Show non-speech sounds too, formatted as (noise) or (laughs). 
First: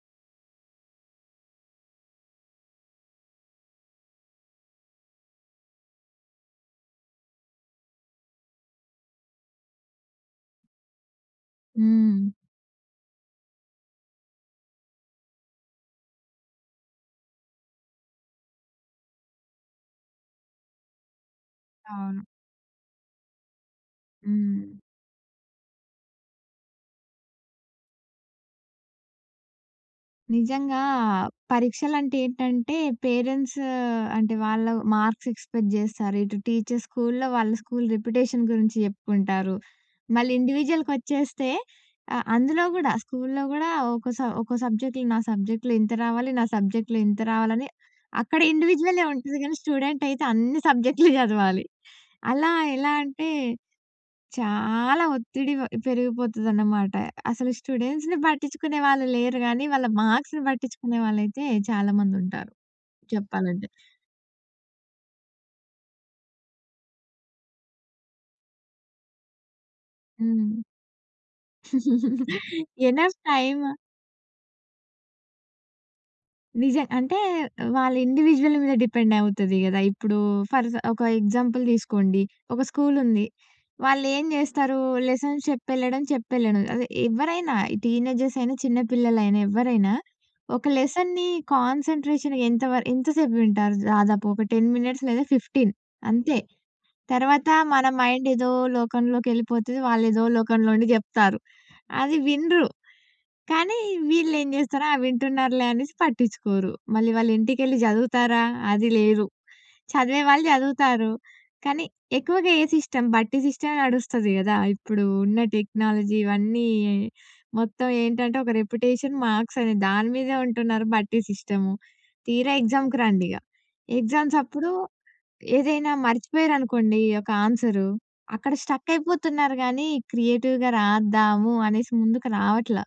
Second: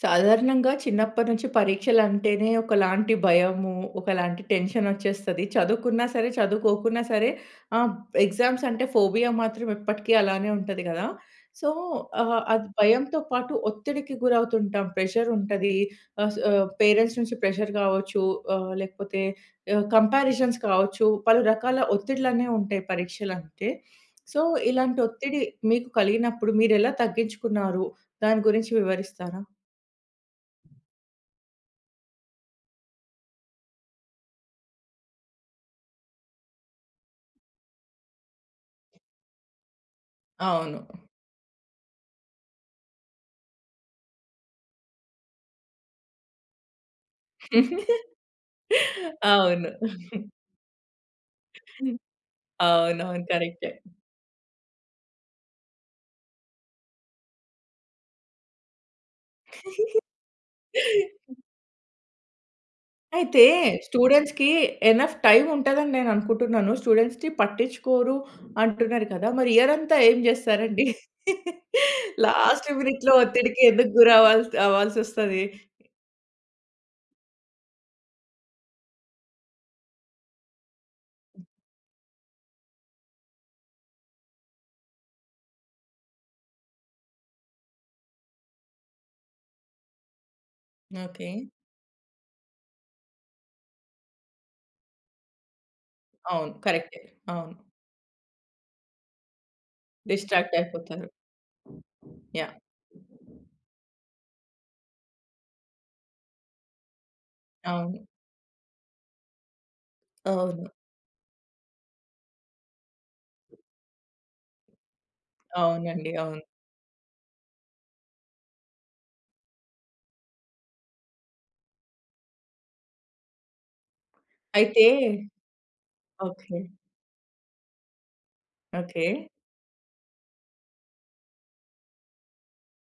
సాధారణంగా చిన్నప్పటినుంచి పరీక్షలంటేనే ఒకలాంటి భయము, ఒకలాంటి టెన్షనొచ్చేస్తది. చదువుకున్నా సరే, చదువుకోకున్నా సరే ఆహ్, ఎగ్జామ్సంటే ఫోబియా మాత్రం ఎప్పటికి అలానే ఉంటది గదా! సో, హ్మ్. ఆహ్, అది భయంతో పాటు ఒత్తిడికి గురవుతుంటాం. ప్రెషరుంటది, ఆహ్, స్ ఆహ్, పేరెంట్స్ నుంచి ప్రెజర్ గావచ్చు ఆహ్, లేకపోతే ఆహ్, కంపారిజన్స్ కావచ్చు, పలు రకాల అవును. ఒత్తిడిలనేవుంటాయి పరీక్షలంటే. సో, హ్మ్. ఇలాంటొత్తిడి మీకు కలిగినప్పుడు మీరెలా తగ్గించుకున్నారు? దాని గురించి వివరిస్తారా? నిజంగా పరీక్షలంటే ఏంటంటే, పేరెంట్స్ అంటే, వాళ్ళ వ్ మార్క్స్ ఎక్స్‌పెక్ట్ జేస్తారు. ఇటు టీచర్స్ స్కూల్లో, వాళ్ళ స్కూలు రిప్యుటేషన్ గురించి జెప్పుకుంటారు. మళ్ళీ అవును. ఇండివిడ్యువల్‌కొచ్చేస్తే అ అందులో గూడా, స్కూల్లో గూడా ఒక్కో స ఒక్కో సబ్జెక్ట్‌లో నా సబ్జెక్ట్‌లో ఇంత రావాలి, నా సబ్జెక్ట్‌‌లో ఇంత రావాలని, (chuckles) అక్కడ ఇండివిడ్యువలే ఉంటది గానీ, అవును. స్టూడెంటయితే (giggles) అన్ని సబ్జెక్టులు జదవాలి. హ్మ్. అలా ఎలా అవునవును. అంటే, కరెక్టే. చాలా ఒత్తిడి వ పెరిగిపోతదనమాట. అసలు స్టూడెంట్స్‌ని పట్టించ్చుకునే వాళ్ళు లేరు గానీ, వాళ్ళ (chuckles) మార్క్స్‌ని బట్టిచ్చుకునే వాళ్ళైతే చాలా మందుంటారు అయితే, చెప్పాలంటే. స్టూడెంట్స్‌‌కీ ఎనఫ్ టైముంటదని నేననుకుంటున్నాను. స్టూడెంట్స్‌ని పట్టిచ్చుకోరు అంటున్నారు కదా! మరి ఇయరంతా ఏం హ్మ్. జేస్తారండి? (laughs) (laughs) లాస్ట్ మినిట్‌లో ఎనఫ్ ఒత్తిడికి టైమ్ ఎందుకు గురవ్వాల్సి అవ్వాల్సొస్తది. నిజం. అంటే వాళ్ళ ఇండివిడ్యుయల్ మీద డిపెండవుతది గదా! ఇప్పుడూ ఫర్ జ ఒక ఎగ్జాంపుల్ దీసుకోండి. ఒక స్కూలుంది. వాళ్ళేం జేస్తారూ, లెసన్స్ చెప్పెళ్ళడం, చెప్పెళ్ళడం. అదే, ఎవ్వరైనా ఈ టీనేజర్సయినా, చిన్న పిల్లలైనా, ఎవ్వరైనా ఒక లెసన్‌ని ఓకే. కాన్సంట్రేషన్ ఎంత వర ఎంత సేపు వింటారు దాదాపు, ఒక 10 మినిట్స్ లేదా 15 అంతే. అవును. కరక్టే. తరవాతా అవును. మన మైండేదో లోకంలోకెళ్ళిపోతది. వాళ్లేదో లోకంలో ఉండి డిస్ట్రాక్టయిపోతరు. జెప్తారు. అది యాహ్! వినరు, కానీ వీళ్ళేం జేస్తారు, ఆ! వింటున్నారులే అనేసి పట్టిచ్చుకోరు. మళ్ళీ వాళ్ళింటికెళ్ళి అవును. జదువుతారా, అది లేదు. చదివే వాళ్ళు అవును. జదువుతారు, కానీ ఎక్కువగా ఏ సిస్టమ్, బట్టి సిస్టమే నడుస్తది గదా! ఇప్పుడు ఉన్న అవునండి. టెక్నాలజీ అవును. ఇవన్నీ మొత్తం ఏంటంటే, ఒక రెప్యుటేషన్, మాక్సనేది. దాని మీదే ఉంటున్నారు బట్టి సిస్టము. తీరా ఎగ్జా‌మ్‌కు రండిగ. ఎగ్జామ్సప్పుడు అయితే ఏదైనా ఓకే. మర్చిపోయారనుకోండీ, ఒక ఆన్సరు. అక్కడ ఓకే. స్టక్కయిపోతున్నారు గానీ, క్రియేటివ్‌గా రాద్దాము అనేసి ముందుకు రావట్లా.